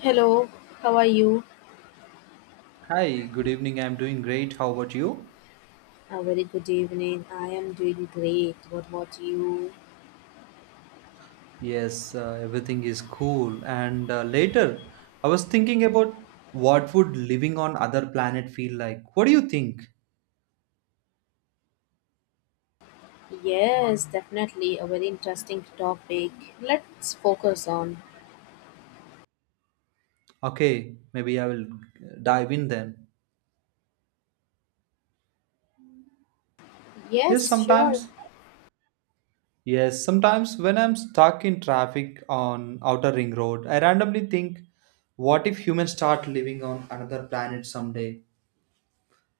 Hello, how are you? Hi, good evening. I'm doing great. How about you? A very good evening. I am doing great. What about you? Yes, everything is cool. I was thinking about what would living on other planet feel like. What do you think? Yes, definitely a very interesting topic. Let's focus on. Okay, maybe I will dive in then. Yes, Yes, sure. sometimes. Yes, sometimes when I'm stuck in traffic on Outer Ring Road, I randomly think, what if humans start living on another planet someday,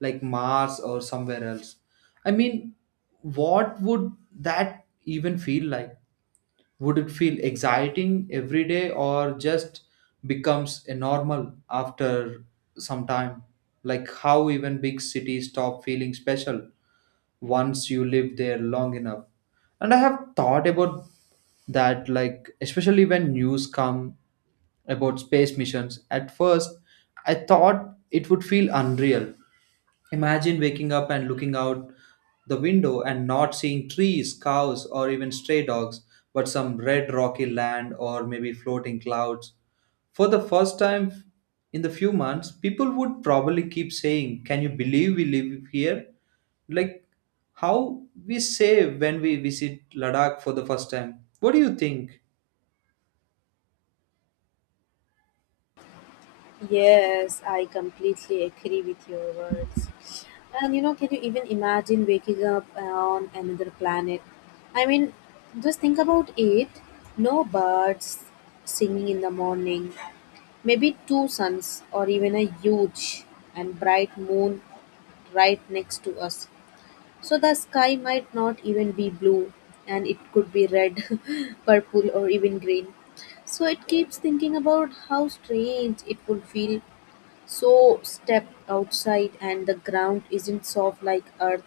like Mars or somewhere else? I mean, what would that even feel like? Would it feel exciting every day or just becomes a normal after some time? Like how even big cities stop feeling special once you live there long enough. And I have thought about that, like, especially when news come about space missions. At first, I thought it would feel unreal. Imagine waking up and looking out the window and not seeing trees, cows, or even stray dogs, but some red rocky land or maybe floating clouds. For the first time in the few months, people would probably keep saying, "Can you believe we live here?" Like how we say when we visit Ladakh for the first time. What do you think? Yes, I completely agree with your words. And you know, can you even imagine waking up on another planet? I mean, just think about it. No birds singing in the morning, maybe two suns or even a huge and bright moon right next to us. So the sky might not even be blue and it could be red, purple, or even green. So it keeps thinking about how strange it would feel so step outside and the ground isn't soft like earth.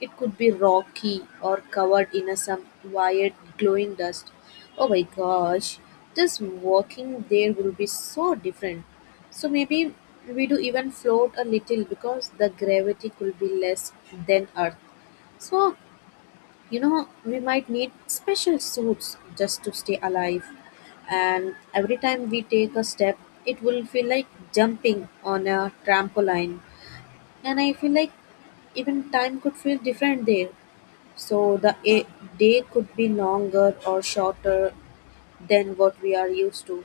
It could be rocky or covered in a some weird glowing dust. Oh my gosh, just walking there will be so different. So maybe we do even float a little because the gravity could be less than earth. So you know we might need special suits just to stay alive, and every time we take a step it will feel like jumping on a trampoline. And I feel like even time could feel different there, so the day could be longer or shorter than what we are used to,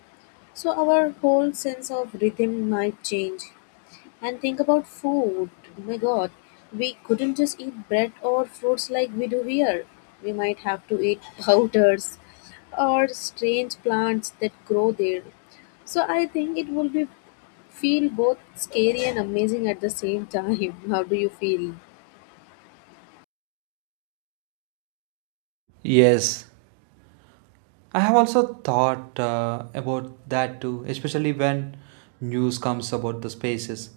so our whole sense of rhythm might change. And think about food. Oh my god, we couldn't just eat bread or fruits like we do here. We might have to eat powders or strange plants that grow there. So I think it will be feel both scary and amazing at the same time. How do you feel? Yes, I have also thought about that too, especially when news comes about the spaces.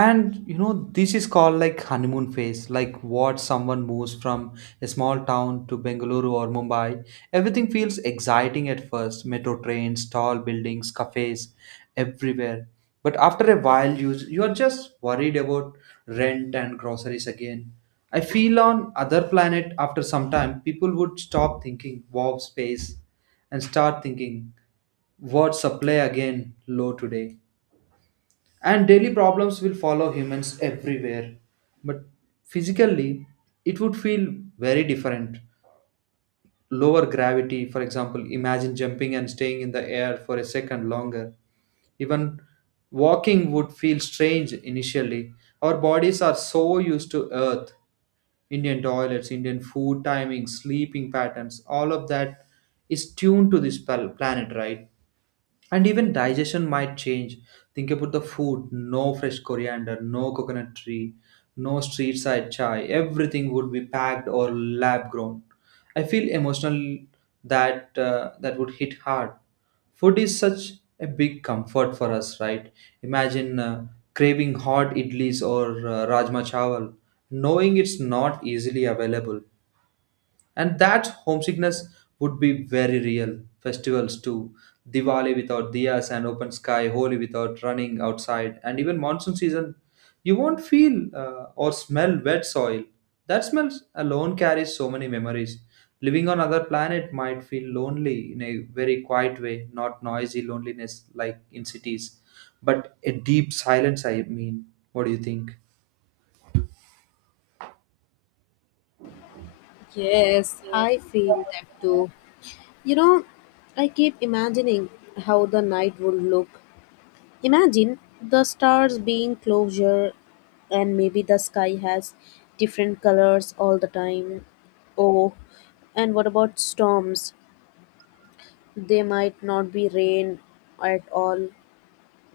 And you know this is called like honeymoon phase, like what someone moves from a small town to Bengaluru or Mumbai, everything feels exciting at first, metro trains, tall buildings, cafes everywhere. But after a while you are just worried about rent and groceries again. I feel on other planet after some time people would stop thinking warp space and start thinking what supply again low today, and daily problems will follow humans everywhere. But physically it would feel very different. Lower gravity, for example, imagine jumping and staying in the air for a second longer. Even walking would feel strange initially. Our bodies are so used to earth, Indian toilets, Indian food timing, sleeping patterns, all of that is tuned to this planet, right? And even digestion might change. Think about the food, no fresh coriander, no coconut tree, no street side chai, everything would be packed or lab grown. I feel emotional that that would hit hard. Food is such a big comfort for us, right? Imagine craving hot idlis or rajma chawal, knowing it's not easily available. And that homesickness would be very real. Festivals too, Diwali without diyas and open sky, Holi without running outside, and even monsoon season, you won't feel or smell wet soil. That smell alone carries so many memories. Living on other planet might feel lonely in a very quiet way, not noisy loneliness like in cities, but a deep silence. I mean, what do you think? Yes, I feel that too. You know, I keep imagining how the night would look. Imagine the stars being closer and maybe the sky has different colors all the time. Oh, and what about storms? They might not be rain at all.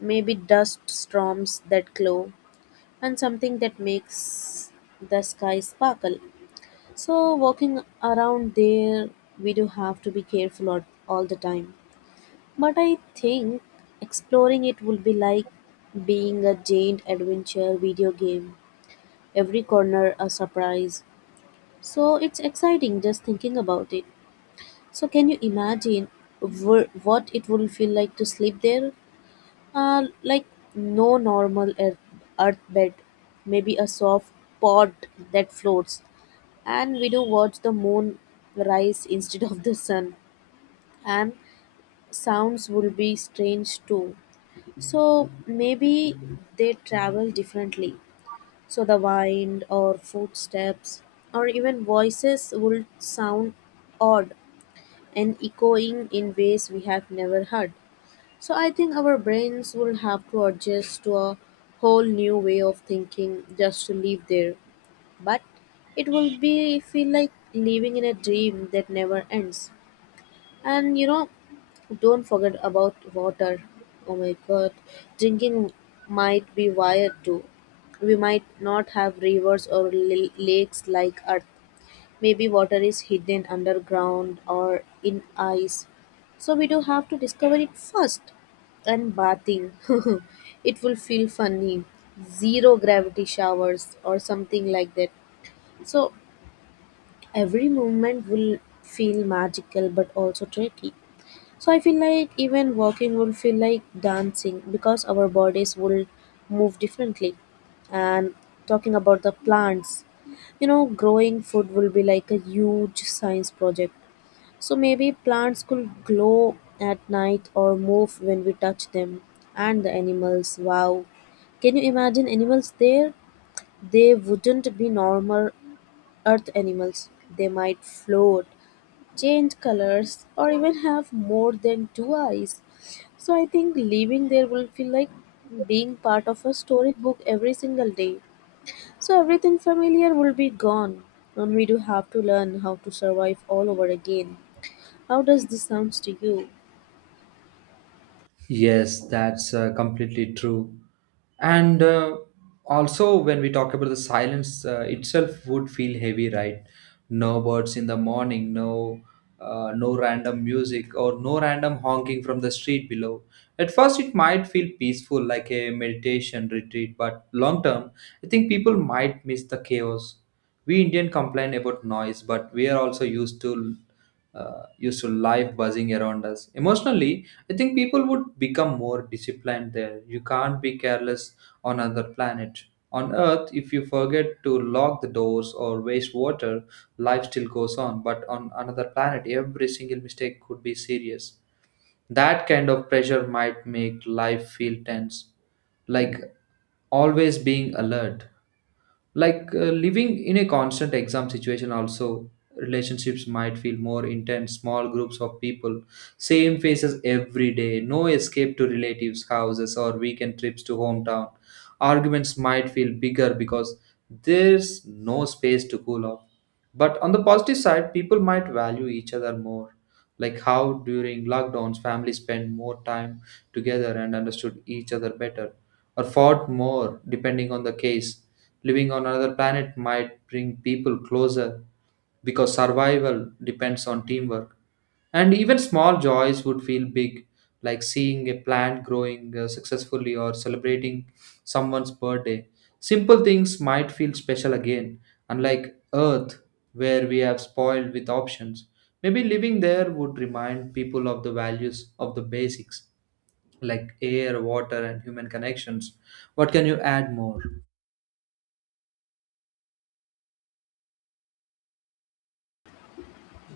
Maybe dust storms that glow and something that makes the sky sparkle. So walking around there we do have to be careful all the time. But I think exploring it would be like being a giant adventure video game. Every corner a surprise. So it's exciting just thinking about it. So can you imagine what it will feel like to sleep there? Like no normal earth, earth bed, maybe a soft pod that floats, and we do watch the moon rise instead of the sun. And sounds will be strange too. So maybe they travel differently. So the wind or footsteps or even voices would sound odd and echoing in ways we have never heard. So I think our brains will have to adjust to a whole new way of thinking just to live there. But it will be feel like living in a dream that never ends. And you know, don't forget about water. Oh my god, drinking might be wired too. We might not have rivers or lakes like Earth. Maybe water is hidden underground or in ice. So we do have to discover it first. And bathing, it will feel funny. Zero gravity showers or something like that. So every movement will feel magical but also tricky. So I feel like even walking would feel like dancing because our bodies will move differently. And talking about the plants, you know, growing food will be like a huge science project. So maybe plants could glow at night or move when we touch them. And the animals, wow. Can you imagine animals there? They wouldn't be normal earth animals. They might float, change colors, or even have more than two eyes. So I think living there will feel like being part of a storybook every single day. So everything familiar will be gone, and we do have to learn how to survive all over again. How does this sounds to you? Yes, that's completely true. And also, when we talk about the silence itself, would feel heavy, right? No birds in the morning, no, no random music, or no random honking from the street below. At first, it might feel peaceful, like a meditation retreat, but long term, I think people might miss the chaos. We Indian complain about noise, but we are also used to life buzzing around us. Emotionally, I think people would become more disciplined there. You can't be careless on other planet. On Earth, if you forget to lock the doors or waste water, life still goes on. But on another planet, every single mistake could be serious. That kind of pressure might make life feel tense, like always being alert, like living in a constant exam situation. Also relationships might feel more intense, small groups of people, same faces every day, no escape to relatives houses or weekend trips to hometown. Arguments might feel bigger because there's no space to cool off. But on the positive side, people might value each other more, like how during lockdowns families spend more time together and understood each other better, or fought more, depending on the case. Living on another planet might bring people closer because survival depends on teamwork. And even small joys would feel big, like seeing a plant growing successfully or celebrating someone's birthday. Simple things might feel special again, unlike Earth, where we have spoiled with options. Maybe living there would remind people of the values of the basics like air, water, and human connections. What can you add more?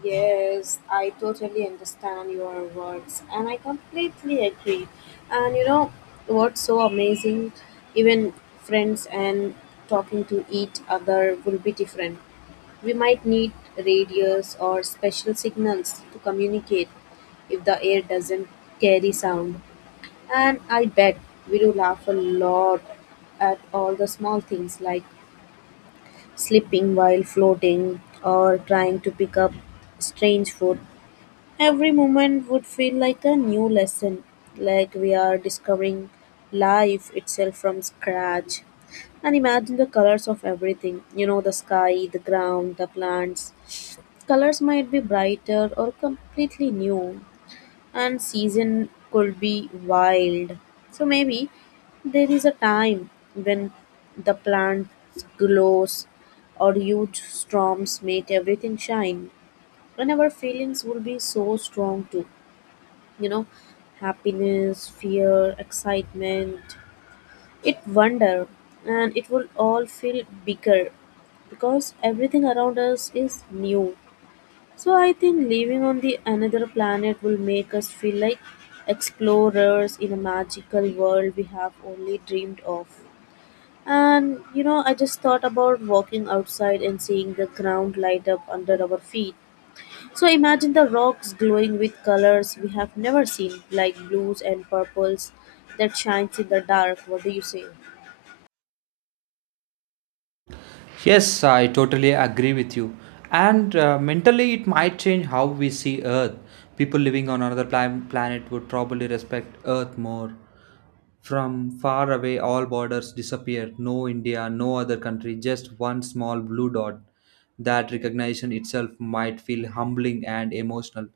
Yes, I totally understand your words and I completely agree. And you know what's so amazing? Even friends and talking to each other will be different. We might need radios or special signals to communicate if the air doesn't carry sound. And I bet we do laugh a lot at all the small things, like slipping while floating or trying to pick up strange food. Every moment would feel like a new lesson, like we are discovering life itself from scratch. And imagine the colors of everything, you know, the sky, the ground, the plants. Colors might be brighter or completely new, and season could be wild. So maybe there is a time when the plants glows or huge storms make everything shine. And our feelings will be so strong too. You know, happiness, fear, excitement, it wonder, and it will all feel bigger because everything around us is new. So I think living on the another planet will make us feel like explorers in a magical world we have only dreamed of. And you know, I just thought about walking outside and seeing the ground light up under our feet. So imagine the rocks glowing with colors we have never seen, like blues and purples that shines in the dark. What do you say? Yes, I totally agree with you. And mentally, it might change how we see Earth. People living on another planet would probably respect Earth more. From far away, all borders disappear. No India, no other country, just one small blue dot. That recognition itself might feel humbling and emotional.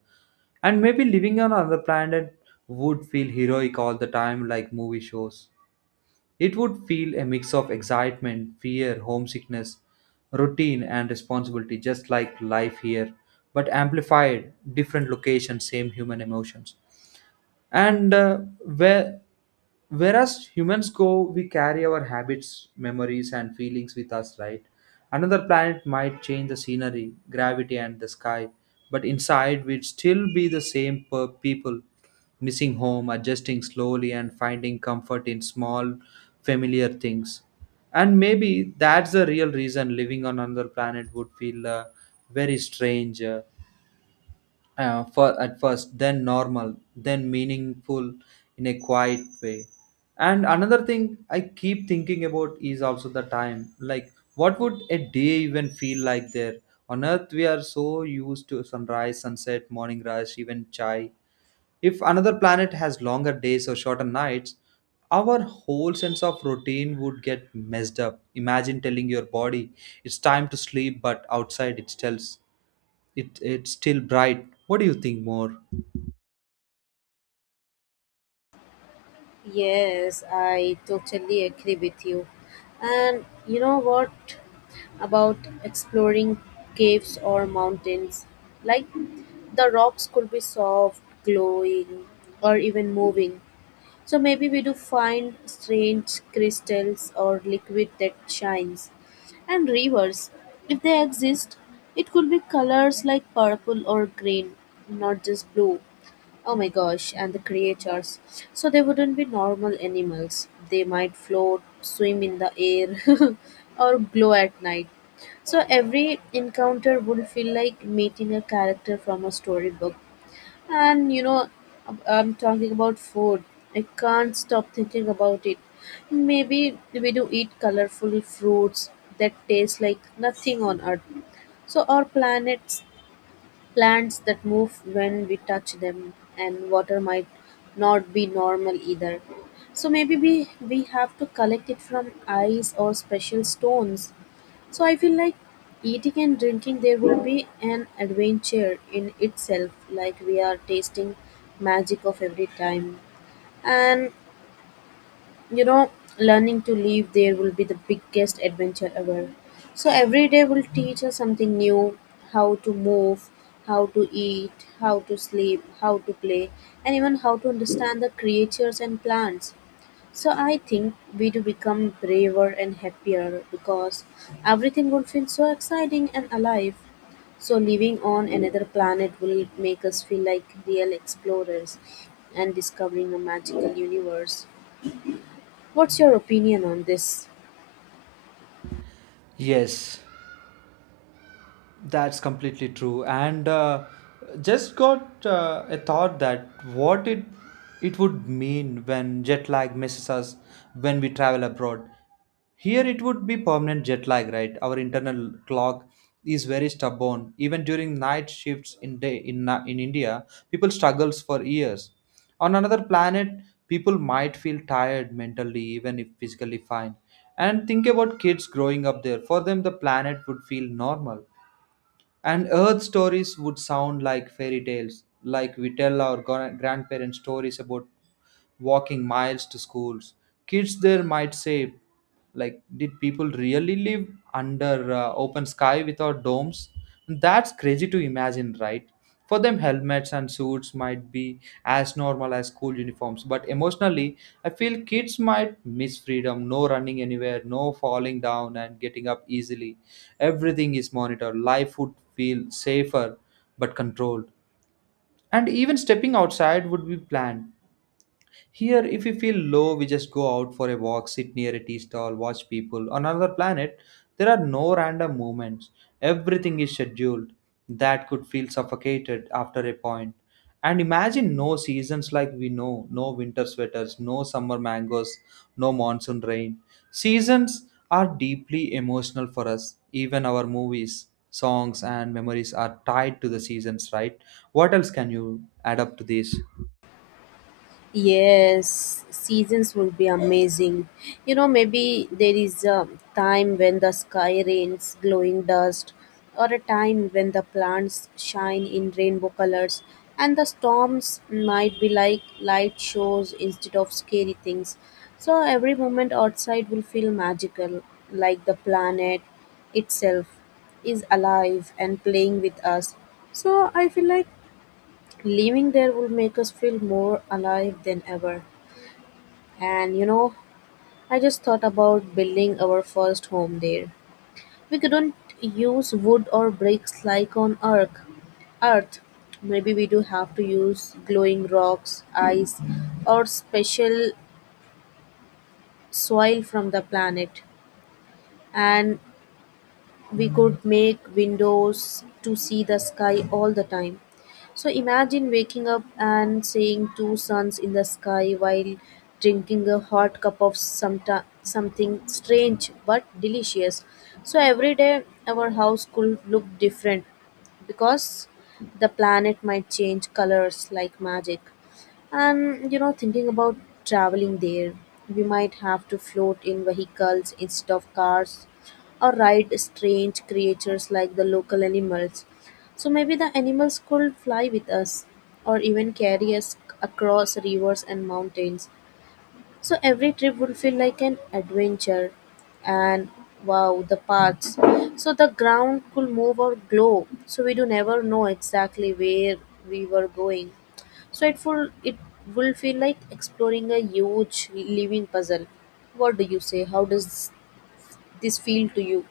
And maybe living on another planet would feel heroic all the time, like movie shows. It would feel a mix of excitement, fear, homesickness, routine, and responsibility, just like life here, but amplified, different location, same human emotions. And where whereas humans go, we carry our habits, memories and feelings with us, right? Another planet might change the scenery, gravity and the sky, but inside we'd still be the same per people, missing home, adjusting slowly and finding comfort in small familiar things. And maybe that's the real reason living on another planet would feel very strange. For at first, then normal, then meaningful in a quiet way. And another thing I keep thinking about is also the time. Like, what would a day even feel like there? On Earth, we are so used to sunrise, sunset, morning rush, even chai. If another planet has longer days or shorter nights, our whole sense of routine would get messed up. Imagine telling your body it's time to sleep, but outside it tells it's still bright. What do you think more? Yes, I totally agree with you. And you know, what about exploring caves or mountains? Like the rocks could be soft, glowing, or even moving. So maybe we do find strange crystals or liquid that shines. And rivers, if they exist, it could be colors like purple or green, not just blue. Oh my gosh, and the creatures. So they wouldn't be normal animals. They might float, swim in the air, or glow at night. So every encounter would feel like meeting a character from a storybook. And you know, I'm talking about food. I can't stop thinking about it. Maybe we do eat colorful fruits that taste like nothing on earth. So our planets. Plants that move when we touch them, and water might not be normal either. So maybe we have to collect it from ice or special stones. So I feel like eating and drinking there will be an adventure in itself, like we are tasting magic of every time. And you know, learning to live there will be the biggest adventure ever. So every day will teach us something new: how to move, how to eat, how to sleep, how to play, and even how to understand the creatures and plants. So I think we do become braver and happier because everything will feel so exciting and alive. So living on another planet will make us feel like real explorers and discovering a magical universe. What's your opinion on this? Yes, that's completely true. And just got a thought that what it would mean when jet lag misses us when we travel abroad. Here it would be permanent jet lag, right? Our internal clock is very stubborn. Even during night shifts in day in India, people struggles for years. On another planet, people might feel tired mentally, even if physically fine. And think about kids growing up there. For them, the planet would feel normal and Earth stories would sound like fairy tales, like we tell our grandparents stories about walking miles to schools. Kids there might say, like, did people really live under open sky without domes? That's crazy to imagine, right? For them, helmets and suits might be as normal as school uniforms, but emotionally, I feel kids might miss freedom, no running anywhere, no falling down and getting up easily. Everything is monitored. Life would feel safer but controlled. And even stepping outside would be planned. Here, if we feel low, we just go out for a walk, sit near a tea stall, watch people. On another planet, there are no random movements. Everything is scheduled. That could feel suffocated after a point. And imagine no seasons like we know, no winter sweaters, no summer mangoes, no monsoon rain. Seasons are deeply emotional for us. Even our movies, songs, and memories are tied to the seasons, right? What else can you add up to this? Yes, seasons will be amazing. You know, maybe there is a time when the sky rains glowing dust, or a time when the plants shine in rainbow colors, and the storms might be like light shows instead of scary things. So, every moment outside will feel magical, like the planet itself is alive and playing with us. So I feel like living there will make us feel more alive than ever. And you know, I just thought about building our first home there. We couldn't use wood or bricks like on Earth. Earth. Maybe we do have to use glowing rocks, ice, or special soil from the planet. And we could make windows to see the sky all the time. So imagine waking up and seeing two suns in the sky while drinking a hot cup of something strange but delicious. So every day our house could look different because the planet might change colors like magic. And you know, thinking about traveling there, we might have to float in vehicles instead of cars or ride strange creatures like the local animals. So maybe the animals could fly with us or even carry us across rivers and mountains. So every trip would feel like an adventure. And wow, the paths. So the ground could move or glow. So we do never know exactly where we were going. So it will feel like exploring a huge living puzzle. What do you say? How does this feel to you?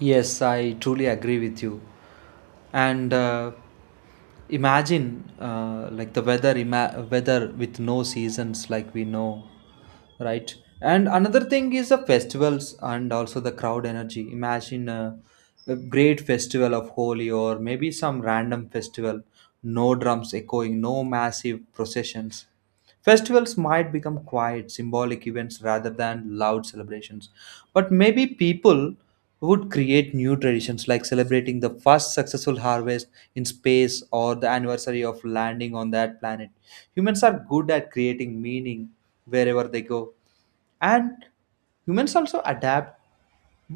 Yes, I truly agree with you. And imagine weather with no seasons like we know, right? And another thing is the festivals and also the crowd energy. Imagine a great festival of Holi or maybe some random festival, no drums echoing, no massive processions. Festivals might become quiet, symbolic events rather than loud celebrations. But maybe people would create new traditions like celebrating the first successful harvest in space or the anniversary of landing on that planet. Humans are good at creating meaning wherever they go, and humans also adapt.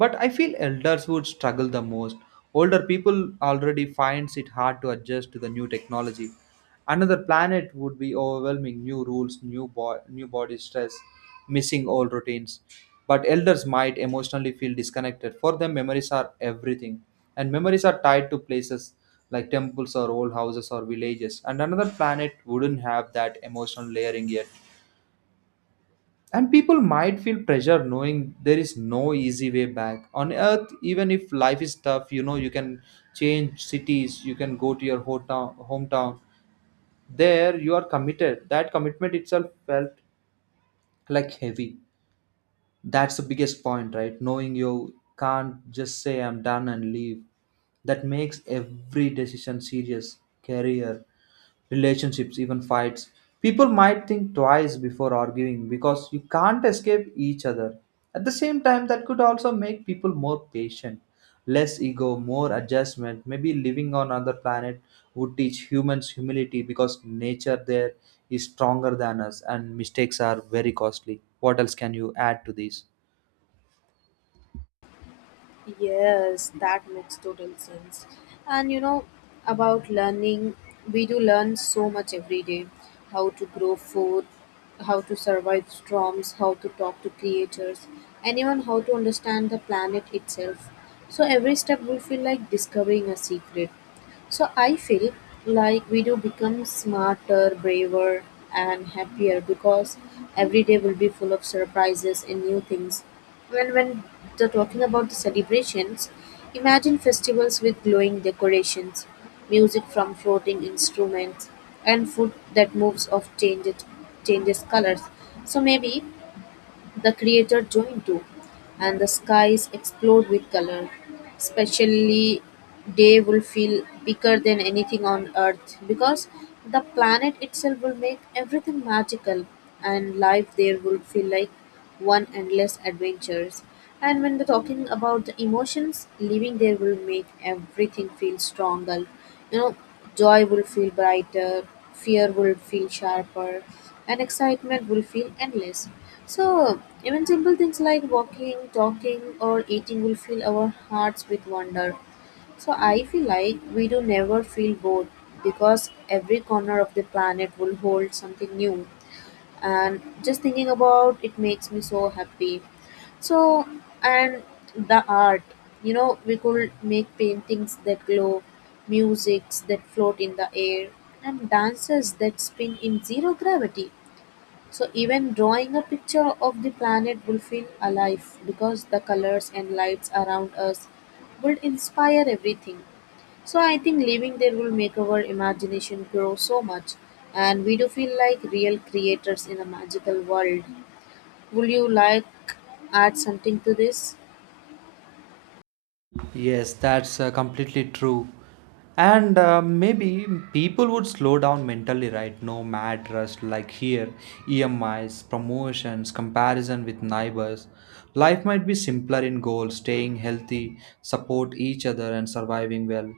But I feel elders would struggle the most. Older people already finds it hard to adjust to the new technology. Another planet would be overwhelming, new rules, new new body stress, missing old routines. But elders might emotionally feel disconnected. For them memories are everything, and memories are tied to places like temples or old houses or villages, and another planet wouldn't have that emotional layering yet. And people might feel pressure knowing there is no easy way back. On earth, even if life is tough, you know, you can change cities, you can go to your hometown. There, you are committed. That commitment itself felt like heavy. That's the biggest point, right? Knowing you can't just say, "I'm done" and leave. That makes every decision serious. Career, relationships, even fights. People might think twice before arguing because you can't escape each other. At the same time, that could also make people more patient, less ego, more adjustment. Maybe living on another planet would teach humans humility because nature there is stronger than us and mistakes are very costly. What else can you add to this? Yes, that makes total sense. And you know, about learning, we do learn so much every day: how to grow food, how to survive storms, how to talk to creatures, and even how to understand the planet itself. So every step will feel like discovering a secret. So I feel like we do become smarter, braver, and happier because every day will be full of surprises and new things. And when the talking about the celebrations, imagine festivals with glowing decorations, music from floating instruments, and food that moves of changes colors. So maybe the creator join too, and the skies explode with color. Especially, day will feel bigger than anything on earth because the planet itself will make everything magical, and life there will feel like one endless adventures. And when we're talking about the emotions, living there will make everything feel stronger. You know, joy will feel brighter, fear will feel sharper, and excitement will feel endless. So, even simple things like walking, talking, or eating will fill our hearts with wonder. So, I feel like we do never feel bored because every corner of the planet will hold something new. And just thinking about it makes me so happy. So, and the art, you know, we could make paintings that glow, musics that float in the air, and dances that spin in zero gravity. So even drawing a picture of the planet will feel alive because the colors and lights around us will inspire everything. So I think living there will make our imagination grow so much and we do feel like real creators in a magical world. Would you like add something to this? Yes, that's completely true. And maybe people would slow down mentally, right? No mad rush like here, EMIs, promotions, comparison with neighbors. Life might be simpler in goals, staying healthy, support each other, and surviving well.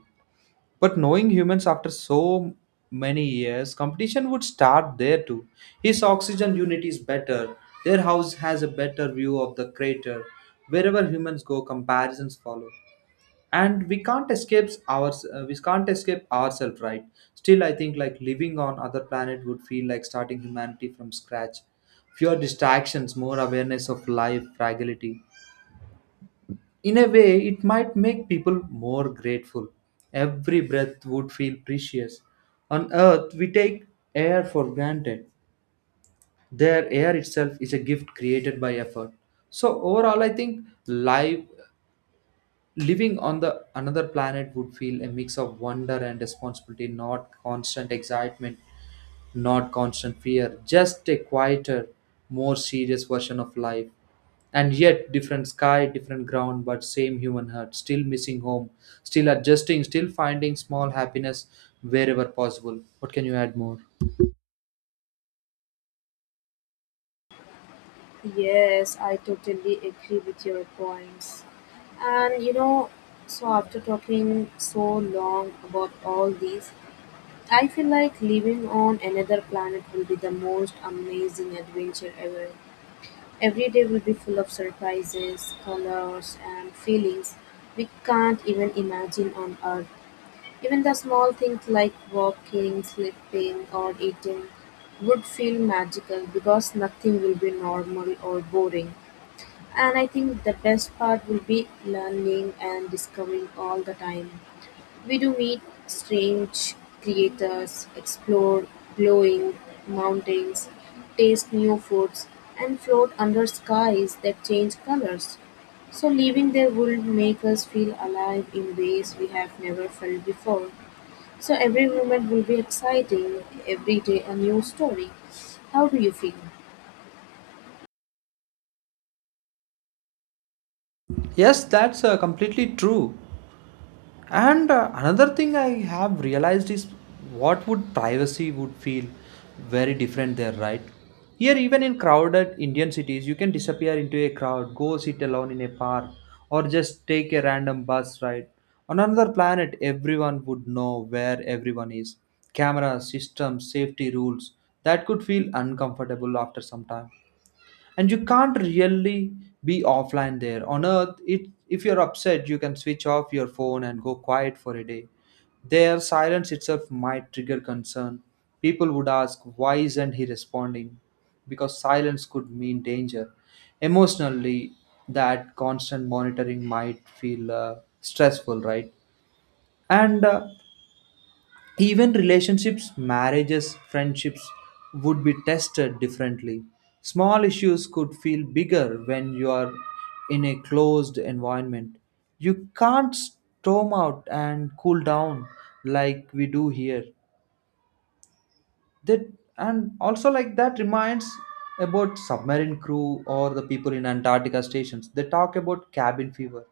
But knowing humans after so many years, competition would start there too. His oxygen unit is better, their house has a better view of the crater. Wherever humans go, comparisons follow and we can't escape ourselves, right? Still, I think like living on other planet would feel like starting humanity from scratch. Fewer distractions, more awareness of life fragility. In a way, it might make people more grateful. Every breath would feel precious. On earth, we take air for granted. Their air itself is a gift created by effort. So overall I think life Living on the another planet would feel a mix of wonder and responsibility, not constant excitement, not constant fear, just a quieter, more serious version of life. And yet, different sky, different ground, but same human heart, still missing home, still adjusting, still finding small happiness wherever possible. What can you add more? Yes, I totally agree with your points. And you know, so after talking so long about all these, I feel like living on another planet will be the most amazing adventure ever. Every day will be full of surprises, colors, and feelings we can't even imagine on Earth. Even the small things like walking, sleeping, or eating would feel magical because nothing will be normal or boring. And I think the best part will be learning and discovering all the time. We do meet strange creatures, explore glowing mountains, taste new foods, and float under skies that change colors. So, leaving there would make us feel alive in ways we have never felt before. So, every moment will be exciting, every day a new story. How do you feel? Yes, that's completely true. And another thing I have realized is what would privacy would feel very different there, right? Here, even in crowded indian cities, you can disappear into a crowd, go sit alone in a park, or just take a random bus ride. On another planet, everyone would know where everyone is. Cameras systems, safety rules, that could feel uncomfortable after some time. And you can't really be offline there. On earth, it, if you're upset, you can switch off your phone and go quiet for a day. Their silence itself might trigger concern. People would ask, why isn't he responding? Because silence could mean danger. Emotionally, that constant monitoring might feel stressful, right? and even relationships, marriages, friendships would be tested differently. Small issues could feel bigger when you are in a closed environment. You can't storm out and cool down like we do here. That, and also like, that reminds about submarine crew or the people in Antarctica stations. They talk about cabin fever.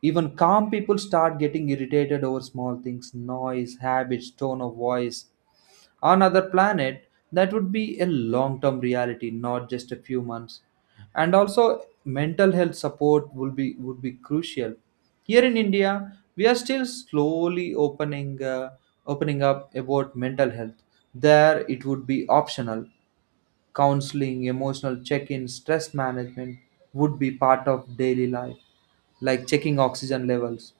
Even calm people start getting irritated over small things, noise, habits, tone of voice. On other planet, that would be a long term reality, not just a few months. And also mental health support will be would be crucial. Here in india, we are still slowly opening up about mental health. There it would be optional. Counseling, emotional check-in, stress management would be part of daily life, like checking oxygen levels.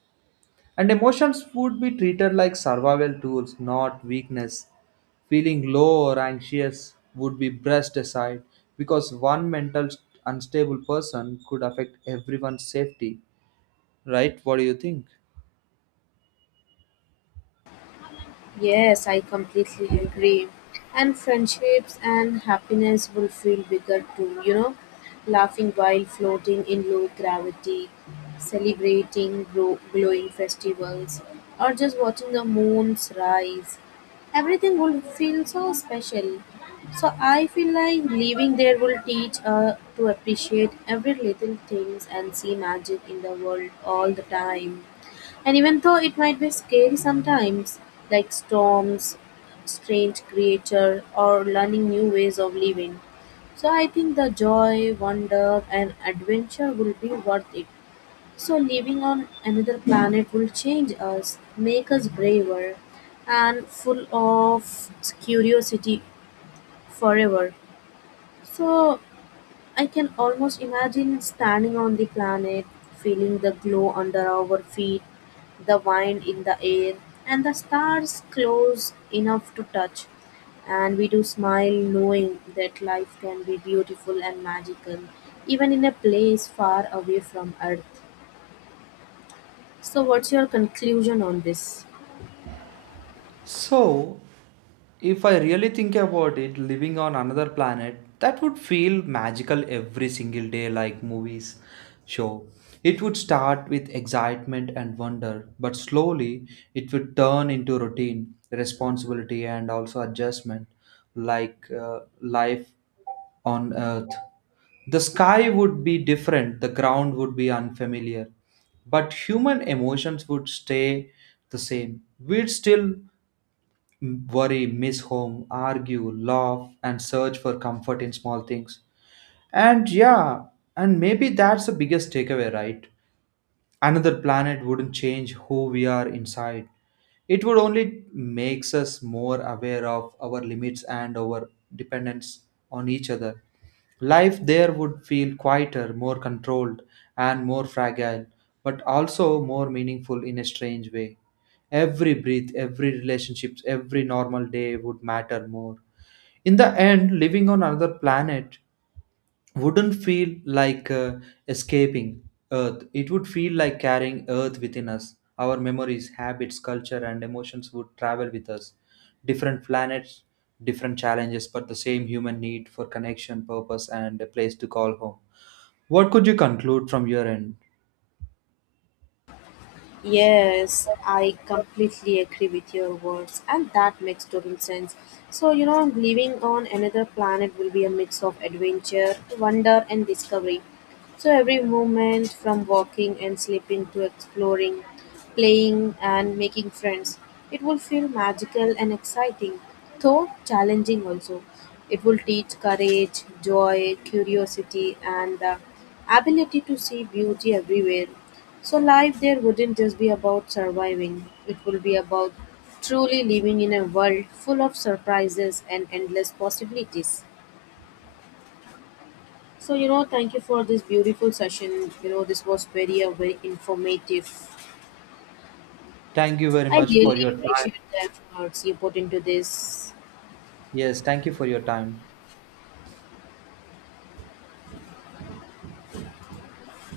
And emotions would be treated like survival tools, not weakness. Feeling low or anxious would be brushed aside because one unstable person could affect everyone's safety. Right? What do you think? Yes, I completely agree. And friendships and happiness will feel bigger too, you know, laughing while floating in low gravity, celebrating glowing festivals, or just watching the moon's rise. Everything will feel so special. So I feel like living there will teach us to appreciate every little things and see magic in the world all the time. And even though it might be scary sometimes, like storms, strange creature, or learning new ways of living. So I think the joy, wonder, and adventure will be worth it. So living on another planet will change us, make us braver, and full of curiosity forever. So I can almost imagine standing on the planet, feeling the glow under our feet, the wind in the air, and the stars close enough to touch. And we do smile knowing that life can be beautiful and magical, even in a place far away from Earth. So, what's your conclusion on this? So, if I really think about it, living on another planet, that would feel magical every single day, like movies show. It would start with excitement and wonder, but slowly it would turn into routine, responsibility, and also adjustment, like life on Earth. The sky would be different, the ground would be unfamiliar, but human emotions would stay the same. We'd still worry, miss home, argue, laugh, and search for comfort in small things. And yeah, and maybe that's the biggest takeaway, right? Another planet wouldn't change who we are inside. It would only makes us more aware of our limits and our dependence on each other. Life there would feel quieter, more controlled, and more fragile, but also more meaningful in a strange way. Every breath, every relationship, every normal day would matter more. In the end, living on another planet wouldn't feel like escaping Earth. It would feel like carrying Earth within us. Our memories, habits, culture, and emotions would travel with us. Different planets, different challenges, but the same human need for connection, purpose, and a place to call home. What could you conclude from your end? Yes, I completely agree with your words, and that makes total sense. So, you know, living on another planet will be a mix of adventure, wonder, and discovery. So every moment from walking and sleeping to exploring, playing and making friends, it will feel magical and exciting, though challenging also. It will teach courage, joy, curiosity, and the ability to see beauty everywhere. So life there wouldn't just be about surviving, it will be about truly living in a world full of surprises and endless possibilities. So, you know, thank you for this beautiful session. You know, this was very, very informative. Thank you very I much for your really time. appreciate the efforts you put into this. Yes, thank you for your time.